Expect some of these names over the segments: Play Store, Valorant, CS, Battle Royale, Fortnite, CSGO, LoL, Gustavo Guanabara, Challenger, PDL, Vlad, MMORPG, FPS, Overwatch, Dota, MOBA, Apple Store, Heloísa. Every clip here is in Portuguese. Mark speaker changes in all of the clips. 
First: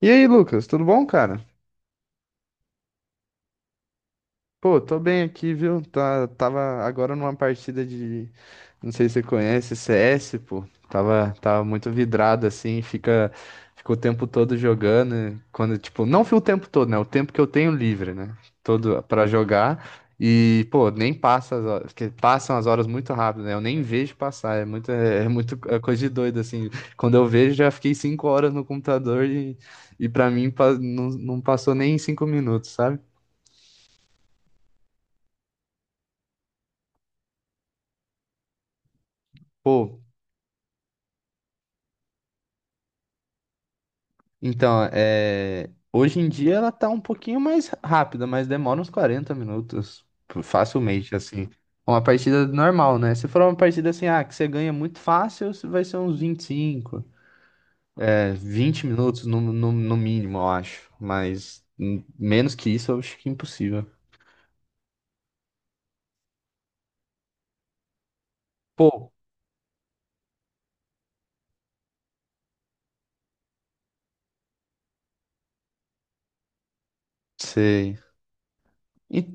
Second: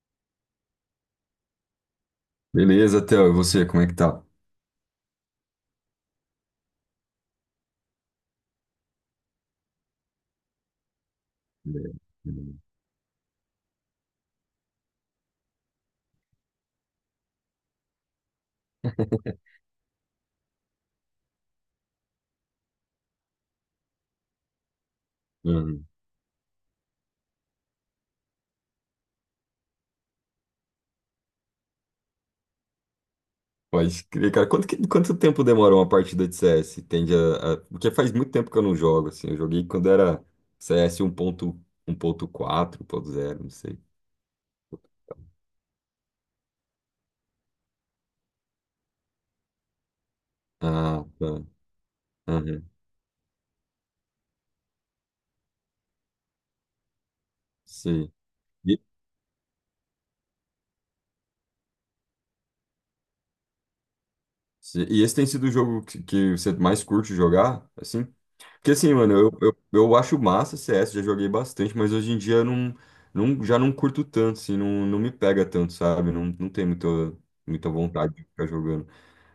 Speaker 1: E aí, Lucas, tudo bom, cara?
Speaker 2: Beleza, Theo, e você, como é que tá?
Speaker 1: Pô, tô bem aqui, viu? Tá, tava agora numa partida de, não sei se você conhece, CS, pô. Tava muito
Speaker 2: Beleza.
Speaker 1: vidrado assim, fica o tempo todo jogando, né? Quando tipo, não fui o tempo todo, né? O tempo que eu tenho livre, né? Todo pra jogar e, pô, nem passa as horas, porque passam as horas muito rápido, né? Eu nem vejo passar, é muito é
Speaker 2: Uhum.
Speaker 1: coisa de doido assim. Quando eu vejo, já fiquei 5 horas no computador e para mim não passou nem 5 minutos, sabe?
Speaker 2: Pode crer, cara. Quanto tempo demora uma partida de CS? Porque faz muito tempo que eu não jogo, assim. Eu joguei quando
Speaker 1: Pô.
Speaker 2: era CS ponto 1.4, 1.0, não sei.
Speaker 1: Então, hoje em dia ela tá um pouquinho mais rápida, mas demora uns 40 minutos,
Speaker 2: Ah,
Speaker 1: facilmente,
Speaker 2: tá.
Speaker 1: assim. Uma partida
Speaker 2: Aham,
Speaker 1: normal, né? Se for uma partida assim, ah, que você ganha muito fácil, você vai ser uns 25,
Speaker 2: sim.
Speaker 1: é, 20 minutos no mínimo, eu acho. Mas menos que isso, eu acho que é impossível.
Speaker 2: E esse tem sido o jogo que você mais curte jogar, assim? Porque assim,
Speaker 1: Pô.
Speaker 2: mano, eu acho massa CS, já joguei bastante, mas hoje em dia eu não, não, já não curto tanto, assim, não, não me pega tanto, sabe? Não, não tenho muita, muita
Speaker 1: Sei.
Speaker 2: vontade de ficar jogando.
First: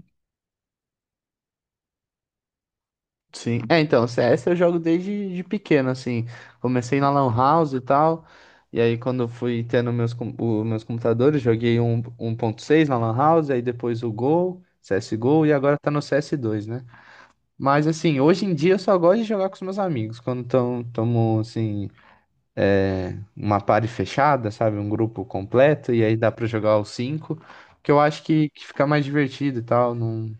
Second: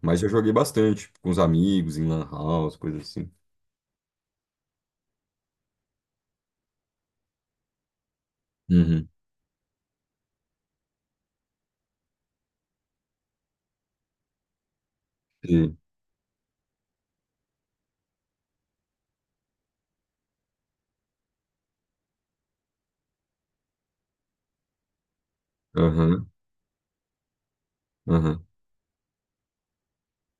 Speaker 2: Mas já joguei bastante, com os amigos, em lan house, coisas assim.
Speaker 1: Sim. É, então, CS eu jogo desde de pequeno, assim. Comecei na Lan House e tal. E aí,
Speaker 2: Uhum.
Speaker 1: quando eu fui tendo meus computadores, joguei um 1.6 na Lan House, aí depois o Go, CSGO, e agora
Speaker 2: Sim.
Speaker 1: tá no CS2, né? Mas, assim, hoje em dia eu só gosto de jogar com os meus amigos. Quando tamo, assim, é, uma party fechada, sabe? Um grupo completo, e aí dá
Speaker 2: Aham,
Speaker 1: pra jogar os cinco, que eu acho
Speaker 2: aham.
Speaker 1: que fica mais divertido e tal. Não,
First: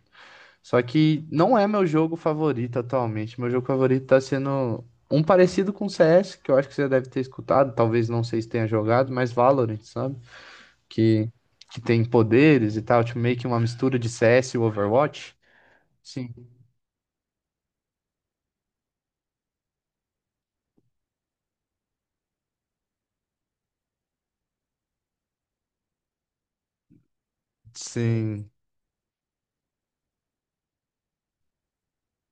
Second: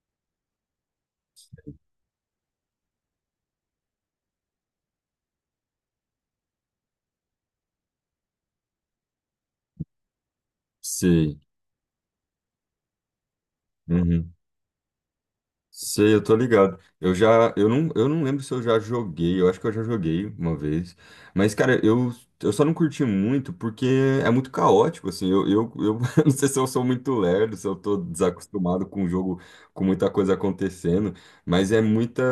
Speaker 1: só que não é meu jogo favorito atualmente. Meu jogo favorito tá sendo um parecido com CS, que eu acho que você deve ter escutado, talvez não sei se tenha jogado, mas Valorant, sabe? Que,
Speaker 2: Sim.
Speaker 1: que tem poderes e tal, tipo, meio que uma mistura de CS e Overwatch.
Speaker 2: Sei, eu
Speaker 1: Sim,
Speaker 2: tô ligado. Eu não lembro se eu já joguei, eu acho que eu já joguei uma vez. Mas, cara, eu só não curti muito porque é muito caótico, assim. Eu não sei se eu sou muito lerdo, se eu tô
Speaker 1: sim,
Speaker 2: desacostumado com o jogo, com muita coisa acontecendo, mas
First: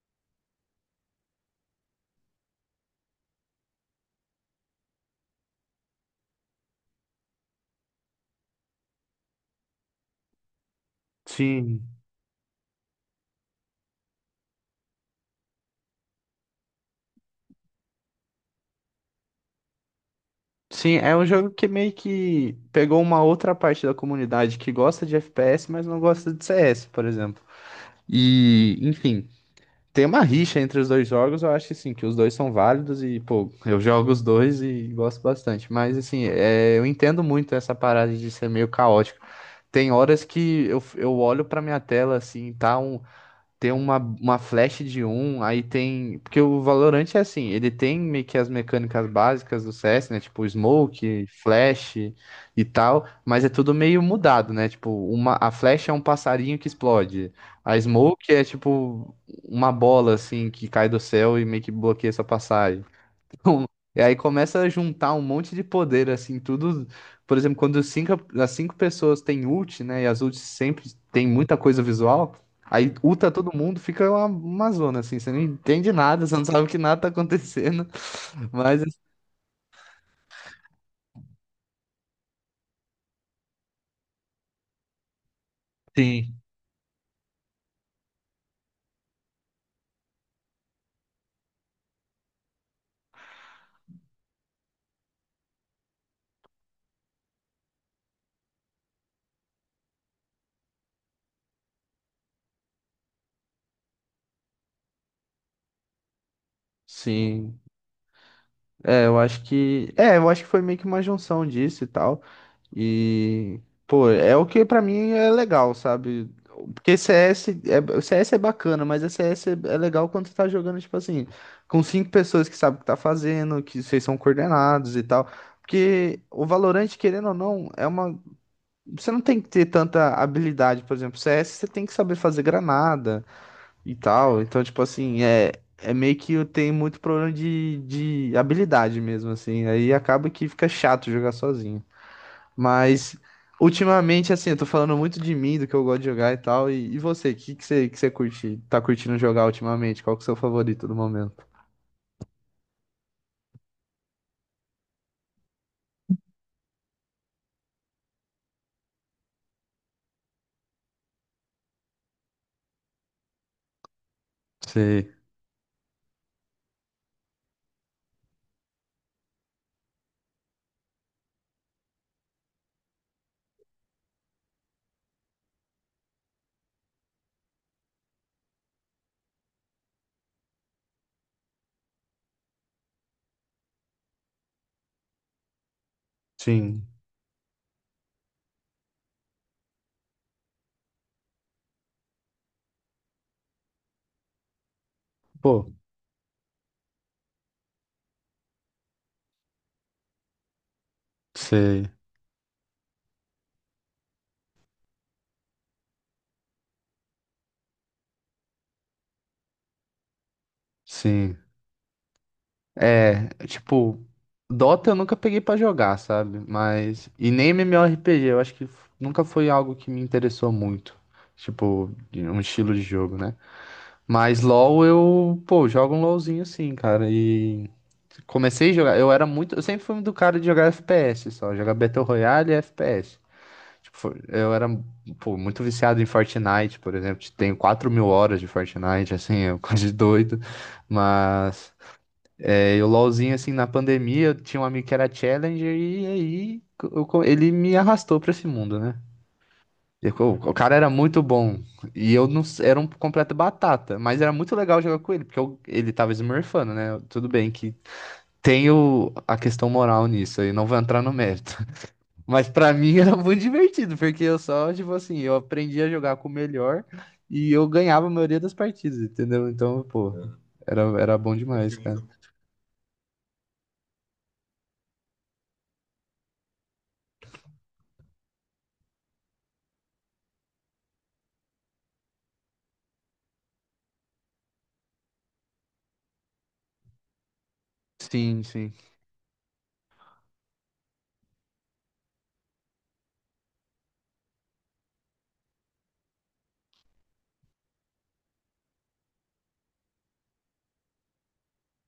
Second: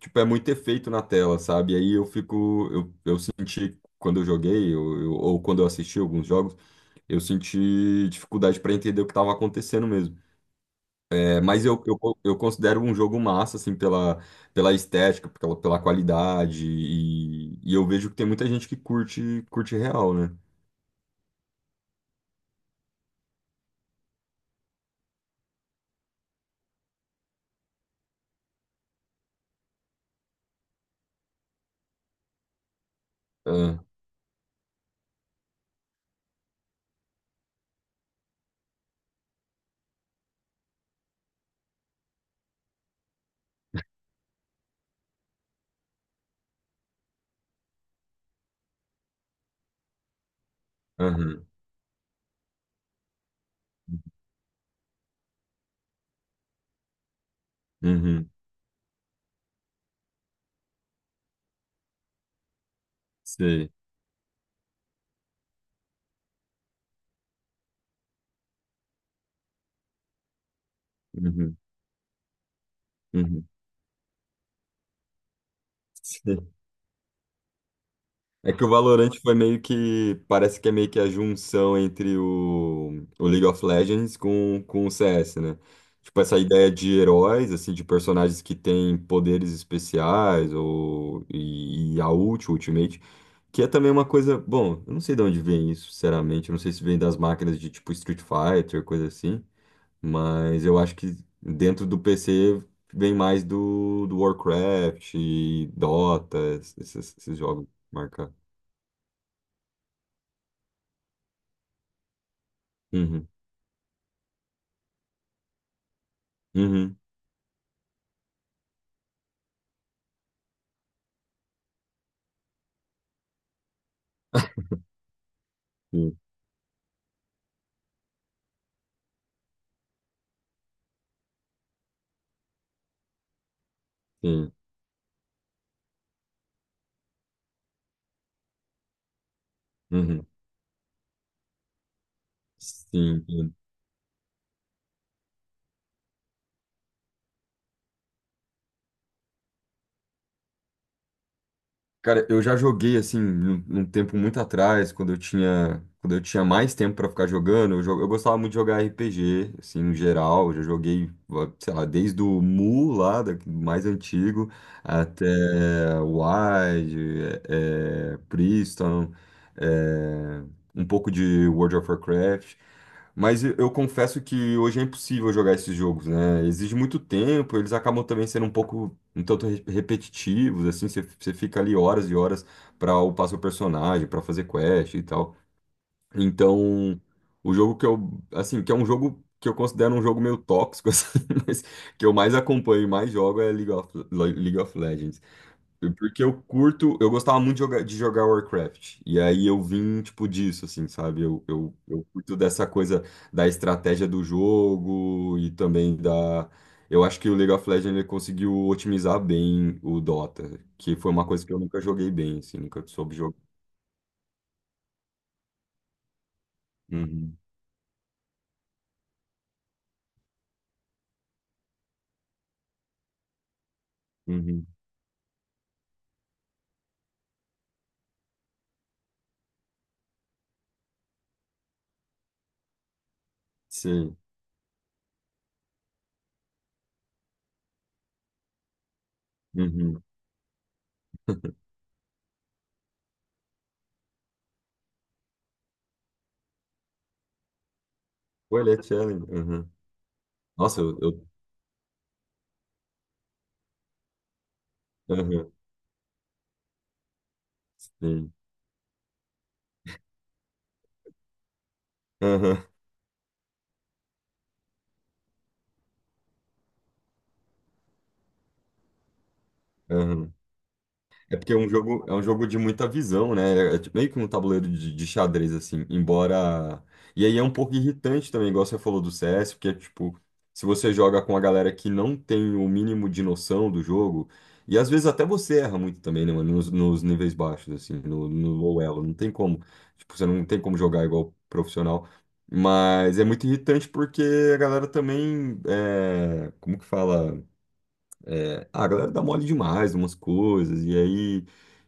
Speaker 2: tipo, é muito efeito na tela, sabe? E aí eu fico, eu senti quando eu joguei, ou quando eu assisti alguns jogos, eu senti dificuldade para entender o que estava acontecendo mesmo. É, mas
Speaker 1: sim.
Speaker 2: eu considero um jogo massa, assim, pela estética, pela qualidade, e eu vejo que tem muita gente que curte real, né?
Speaker 1: Sim, é um jogo que meio que pegou uma outra parte da comunidade que gosta de FPS, mas não gosta de CS, por exemplo. E, enfim, tem uma rixa entre os dois jogos, eu acho assim, que os dois são válidos e, pô, eu
Speaker 2: Ah.
Speaker 1: jogo os dois e gosto bastante. Mas, assim, é, eu entendo muito essa parada de ser meio caótico. Tem horas que eu olho pra minha tela, assim, tem uma flash de um, aí tem. Porque o Valorant é assim, ele tem meio que as mecânicas básicas do CS, né? Tipo, smoke,
Speaker 2: Aham.
Speaker 1: flash e tal, mas é tudo meio mudado, né? Tipo, a flash é um passarinho que explode. A
Speaker 2: Uhum. Uhum.
Speaker 1: smoke é tipo uma bola assim que cai do céu e meio que bloqueia sua passagem.
Speaker 2: Sei.
Speaker 1: E aí começa a juntar um monte de poder, assim, tudo. Por exemplo, quando as 5 pessoas têm ult, né? E as ults sempre tem muita
Speaker 2: Uhum.
Speaker 1: coisa visual. Aí ulta
Speaker 2: Uhum.
Speaker 1: todo mundo, fica uma zona, assim. Você não entende nada, você não sabe que nada tá acontecendo.
Speaker 2: É que o
Speaker 1: Mas,
Speaker 2: Valorant foi meio que. Parece que é meio que a junção entre o League of Legends com o CS, né? Tipo,
Speaker 1: assim,
Speaker 2: essa ideia de heróis, assim, de personagens que têm poderes especiais ou, e a ult, o Ultimate, que é também uma coisa. Bom, eu não sei de onde vem isso, sinceramente. Eu não sei se vem das máquinas de tipo Street Fighter, coisa assim. Mas eu acho que dentro do PC vem mais do Warcraft e Dota, esses
Speaker 1: sim.
Speaker 2: jogos marcados.
Speaker 1: É, eu acho que foi meio que uma junção disso e tal.
Speaker 2: Uhum.
Speaker 1: E, pô, é o que pra mim é legal, sabe?
Speaker 2: Uhum.
Speaker 1: Porque CS é, o CS é bacana, mas a CS é legal quando você tá jogando, tipo assim, com cinco pessoas que sabem o que tá fazendo, que vocês são coordenados e tal.
Speaker 2: Sim.
Speaker 1: Porque o Valorant, querendo ou não, é uma. Você não tem que ter tanta habilidade, por exemplo, CS, você tem que saber fazer granada e tal.
Speaker 2: Sim.
Speaker 1: Então, tipo assim, é meio que tem muito problema de habilidade mesmo, assim. Aí
Speaker 2: Uhum.
Speaker 1: acaba que fica chato jogar sozinho. Mas
Speaker 2: Sim.
Speaker 1: ultimamente, assim, eu tô falando muito de mim, do que eu gosto de jogar e tal. E você, o que que você curte, tá curtindo jogar ultimamente? Qual que é o seu favorito do momento?
Speaker 2: Cara, eu já joguei assim num tempo muito atrás, quando eu tinha mais tempo pra ficar jogando, eu gostava muito de jogar RPG, assim, no geral, eu já joguei, sei lá, desde o Mu lá, mais antigo,
Speaker 1: Sei,
Speaker 2: até Wide, Priston, é, um pouco de World of Warcraft. Mas eu confesso que hoje é impossível jogar esses jogos, né? Exige muito tempo, eles acabam também sendo um pouco um tanto repetitivos, assim, você fica ali horas e horas para upar seu personagem, para fazer quest e tal.
Speaker 1: sim,
Speaker 2: Então, o jogo que eu, assim, que é um jogo que eu considero um jogo meio tóxico, assim, mas que eu mais acompanho e mais jogo é League of Legends.
Speaker 1: pô,
Speaker 2: Porque eu curto, eu gostava muito de jogar Warcraft. E aí eu vim, tipo, disso, assim, sabe? Eu, eu,
Speaker 1: sei,
Speaker 2: eu curto dessa coisa da estratégia do jogo e também da. Eu acho que o League of Legends ele conseguiu otimizar bem o Dota, que foi uma
Speaker 1: sim.
Speaker 2: coisa que eu nunca joguei bem, assim, nunca soube
Speaker 1: É,
Speaker 2: jogar.
Speaker 1: tipo, Dota eu nunca peguei pra jogar, sabe? Mas. E
Speaker 2: Uhum.
Speaker 1: nem MMORPG, eu acho que nunca foi algo que me interessou muito. Tipo, de um estilo de jogo, né? Mas
Speaker 2: Uhum.
Speaker 1: LoL eu, pô, jogo um LoLzinho assim, cara. E comecei a jogar, eu era muito, eu sempre fui do cara de jogar FPS só, jogar Battle Royale e FPS. Tipo,
Speaker 2: Sim.
Speaker 1: eu era, pô, muito viciado em Fortnite, por exemplo, tenho 4.000 horas de Fortnite, assim, é coisa de
Speaker 2: Uhum.
Speaker 1: doido, mas é, eu LoLzinho, assim, na pandemia, eu tinha um amigo que era Challenger e aí ele me arrastou pra esse
Speaker 2: Pô, ele
Speaker 1: mundo,
Speaker 2: é
Speaker 1: né?
Speaker 2: challenge. Uhum.
Speaker 1: E o cara
Speaker 2: Nossa,
Speaker 1: era
Speaker 2: eu.
Speaker 1: muito bom e eu não s- era um completo batata, mas era muito legal jogar com ele, porque
Speaker 2: Aham,
Speaker 1: ele tava smurfando, né? Tudo bem que
Speaker 2: sim.
Speaker 1: tem a questão moral nisso aí, não vou entrar no mérito. Mas
Speaker 2: Aham,
Speaker 1: pra mim era muito divertido, porque eu só, tipo assim, eu aprendi a jogar com o melhor e eu ganhava a maioria das partidas, entendeu? Então, pô.
Speaker 2: aham.
Speaker 1: Aham. Era bom
Speaker 2: É porque
Speaker 1: demais, cara.
Speaker 2: é um
Speaker 1: Divertido.
Speaker 2: jogo de muita visão, né? É meio que um tabuleiro de xadrez, assim, embora. E aí é um pouco irritante também, igual você falou do CS, porque, tipo, se você joga com a galera que não tem o mínimo de noção do jogo, e às vezes até você erra muito também, né, mano? Nos níveis baixos, assim, no,
Speaker 1: Sim,
Speaker 2: no
Speaker 1: sim.
Speaker 2: low elo. Não tem como. Tipo, você não tem como jogar igual profissional. Mas é muito irritante porque a galera também. É, como que fala? É, ah, a galera dá mole demais, umas coisas, e aí,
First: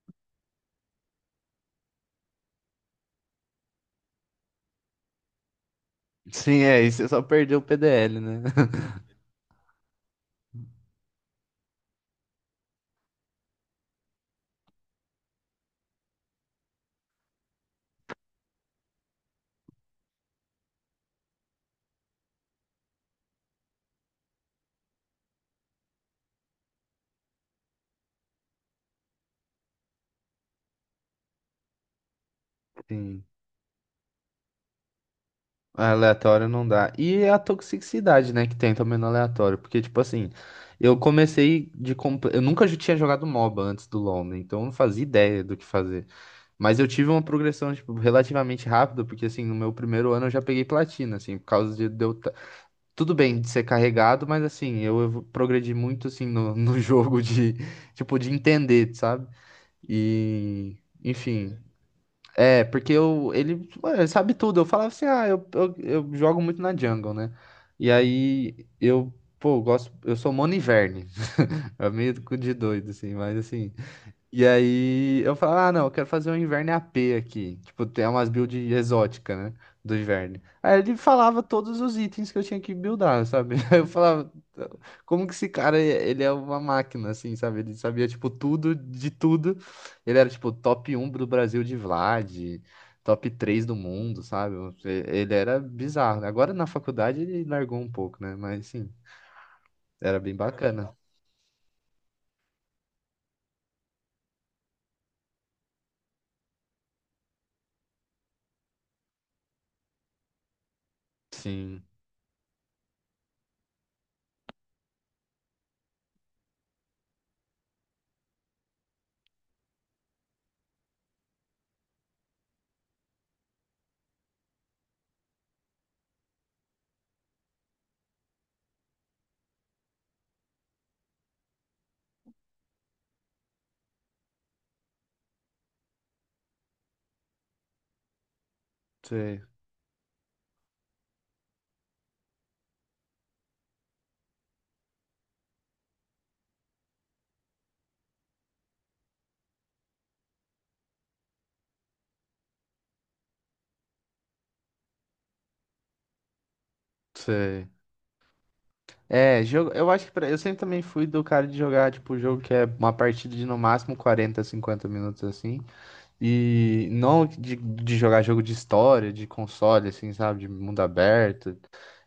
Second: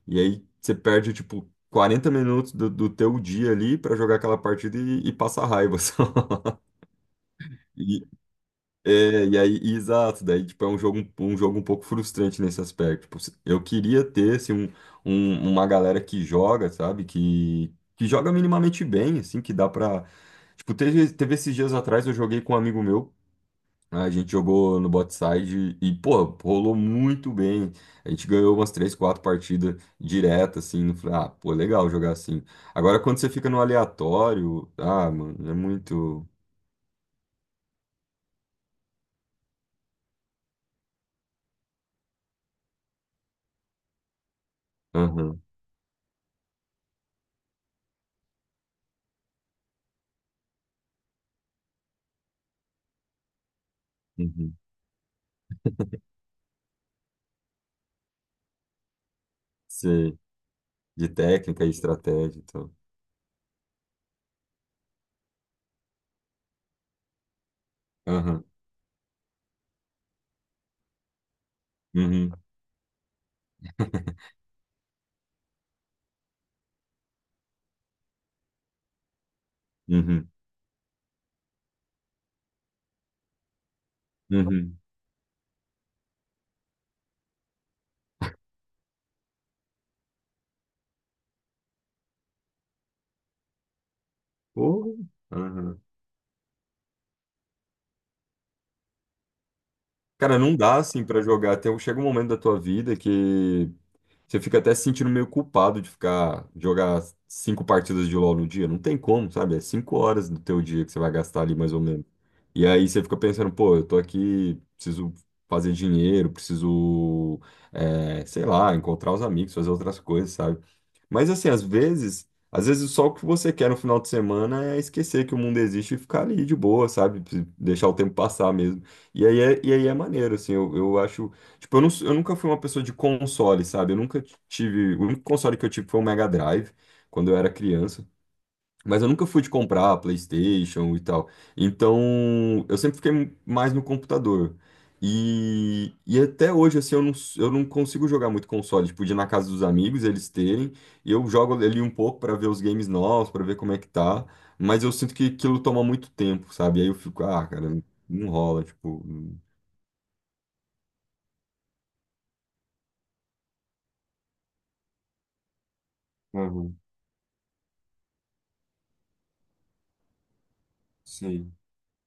Speaker 2: você perde, tipo, 40 minutos do teu dia ali pra jogar aquela partida e passa raiva só.
Speaker 1: Sim, é, e você só perdeu o
Speaker 2: E,
Speaker 1: PDL, né?
Speaker 2: é, e aí, e exato, daí, tipo, é um jogo, um jogo um pouco frustrante nesse aspecto. Tipo, eu queria ter, assim, um, uma galera que joga, sabe, que joga minimamente bem, assim, que dá pra... Tipo, teve esses dias atrás, eu joguei com um amigo meu, né, a gente jogou no Botside e, pô, rolou muito bem. A gente ganhou umas três, quatro partidas direto, assim. Eu falei, ah, pô, legal jogar assim. Agora, quando
Speaker 1: Sim.
Speaker 2: você fica no aleatório, ah, mano, é muito.
Speaker 1: Aleatório não dá. E a toxicidade, né, que tem também no aleatório. Porque, tipo assim, eu comecei Eu nunca tinha jogado MOBA antes do LoL, né? Então eu não fazia ideia
Speaker 2: Aham.
Speaker 1: do que fazer. Mas eu tive uma progressão, tipo, relativamente rápida, porque, assim, no meu primeiro ano eu já peguei platina, assim, por causa de. Tudo bem de ser carregado, mas,
Speaker 2: Uhum.
Speaker 1: assim, eu progredi muito, assim, no jogo de, tipo, de entender, sabe?
Speaker 2: Sei.
Speaker 1: E,
Speaker 2: De
Speaker 1: enfim.
Speaker 2: técnica e estratégia,
Speaker 1: É,
Speaker 2: então.
Speaker 1: porque ele, ué, sabe tudo. Eu falava assim, ah, eu jogo muito na jungle, né? E
Speaker 2: Aham.
Speaker 1: aí, eu, pô, eu gosto. Eu sou mono inverne. É meio
Speaker 2: Uhum.
Speaker 1: de doido, assim, mas, assim. E aí eu falo, ah, não, eu quero fazer um inverno AP aqui. Tipo, tem umas builds exóticas, né? Do
Speaker 2: Uhum.
Speaker 1: inverno. Aí ele falava todos os itens que eu tinha que buildar, sabe? Aí eu falava,
Speaker 2: Uhum.
Speaker 1: como que esse cara, ele é uma máquina, assim, sabe? Ele sabia, tipo, tudo de tudo. Ele era, tipo, top um do Brasil de Vlad, top 3 do mundo, sabe?
Speaker 2: Porra.
Speaker 1: Ele era
Speaker 2: Aham.
Speaker 1: bizarro, né? Agora na faculdade ele largou um pouco, né? Mas, sim, era bem
Speaker 2: Cara, não dá,
Speaker 1: bacana.
Speaker 2: assim, pra jogar. Chega um momento da tua vida que você fica até se sentindo meio culpado de ficar, de jogar cinco partidas de LoL no dia. Não tem como, sabe? É 5 horas do teu dia que você vai gastar ali mais ou
Speaker 1: Sim,
Speaker 2: menos. E aí você fica pensando, pô, eu tô aqui, preciso fazer dinheiro, preciso, é, sei lá, encontrar os amigos, fazer outras coisas, sabe? Mas assim, às vezes só o que você quer no final de semana é esquecer que o mundo existe e ficar ali de boa, sabe? Deixar o tempo passar mesmo. E aí é maneiro, assim, eu acho. Tipo, eu, eu nunca fui uma pessoa de console, sabe? Eu nunca tive. O único console que eu tive foi o Mega Drive, quando eu era criança. Mas eu nunca
Speaker 1: sei,
Speaker 2: fui de comprar PlayStation e tal. Então, eu sempre fiquei mais no computador. E até hoje, assim, eu não consigo jogar muito console. Tipo, de ir na casa dos amigos, eles terem. E eu jogo ali um pouco pra ver os games novos, pra ver como é que tá. Mas eu sinto que aquilo toma muito tempo, sabe? Aí eu fico, ah,
Speaker 1: sei.
Speaker 2: cara, não rola, tipo.
Speaker 1: É, jogo, eu acho que eu sempre também fui do cara de jogar, tipo, jogo que é uma partida de no máximo 40, 50 minutos assim.
Speaker 2: Aham,
Speaker 1: E não de jogar jogo de história, de console, assim, sabe? De mundo
Speaker 2: sim.
Speaker 1: aberto.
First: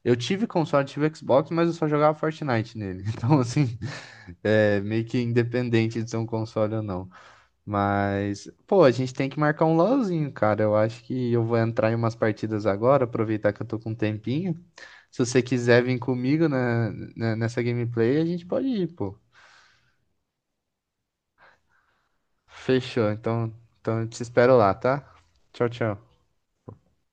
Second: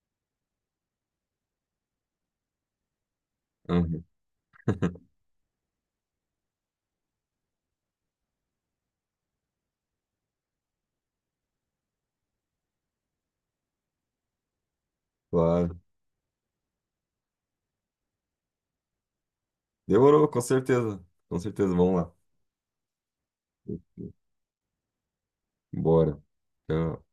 Speaker 1: Eu tive console, tive Xbox, mas eu só jogava Fortnite nele. Então, assim,
Speaker 2: Uhum.
Speaker 1: é meio que independente de ser um console ou não. Mas, pô, a gente tem que marcar um LOLzinho, cara. Eu acho que eu vou entrar em umas partidas agora, aproveitar que eu tô com um tempinho. Se você quiser
Speaker 2: Claro.
Speaker 1: vir comigo na, nessa gameplay, a gente pode ir, pô.
Speaker 2: Demorou, com certeza. Com certeza, vamos lá.
Speaker 1: Fechou. Então, eu te espero lá, tá? Tchau, tchau.
Speaker 2: Bora. Já-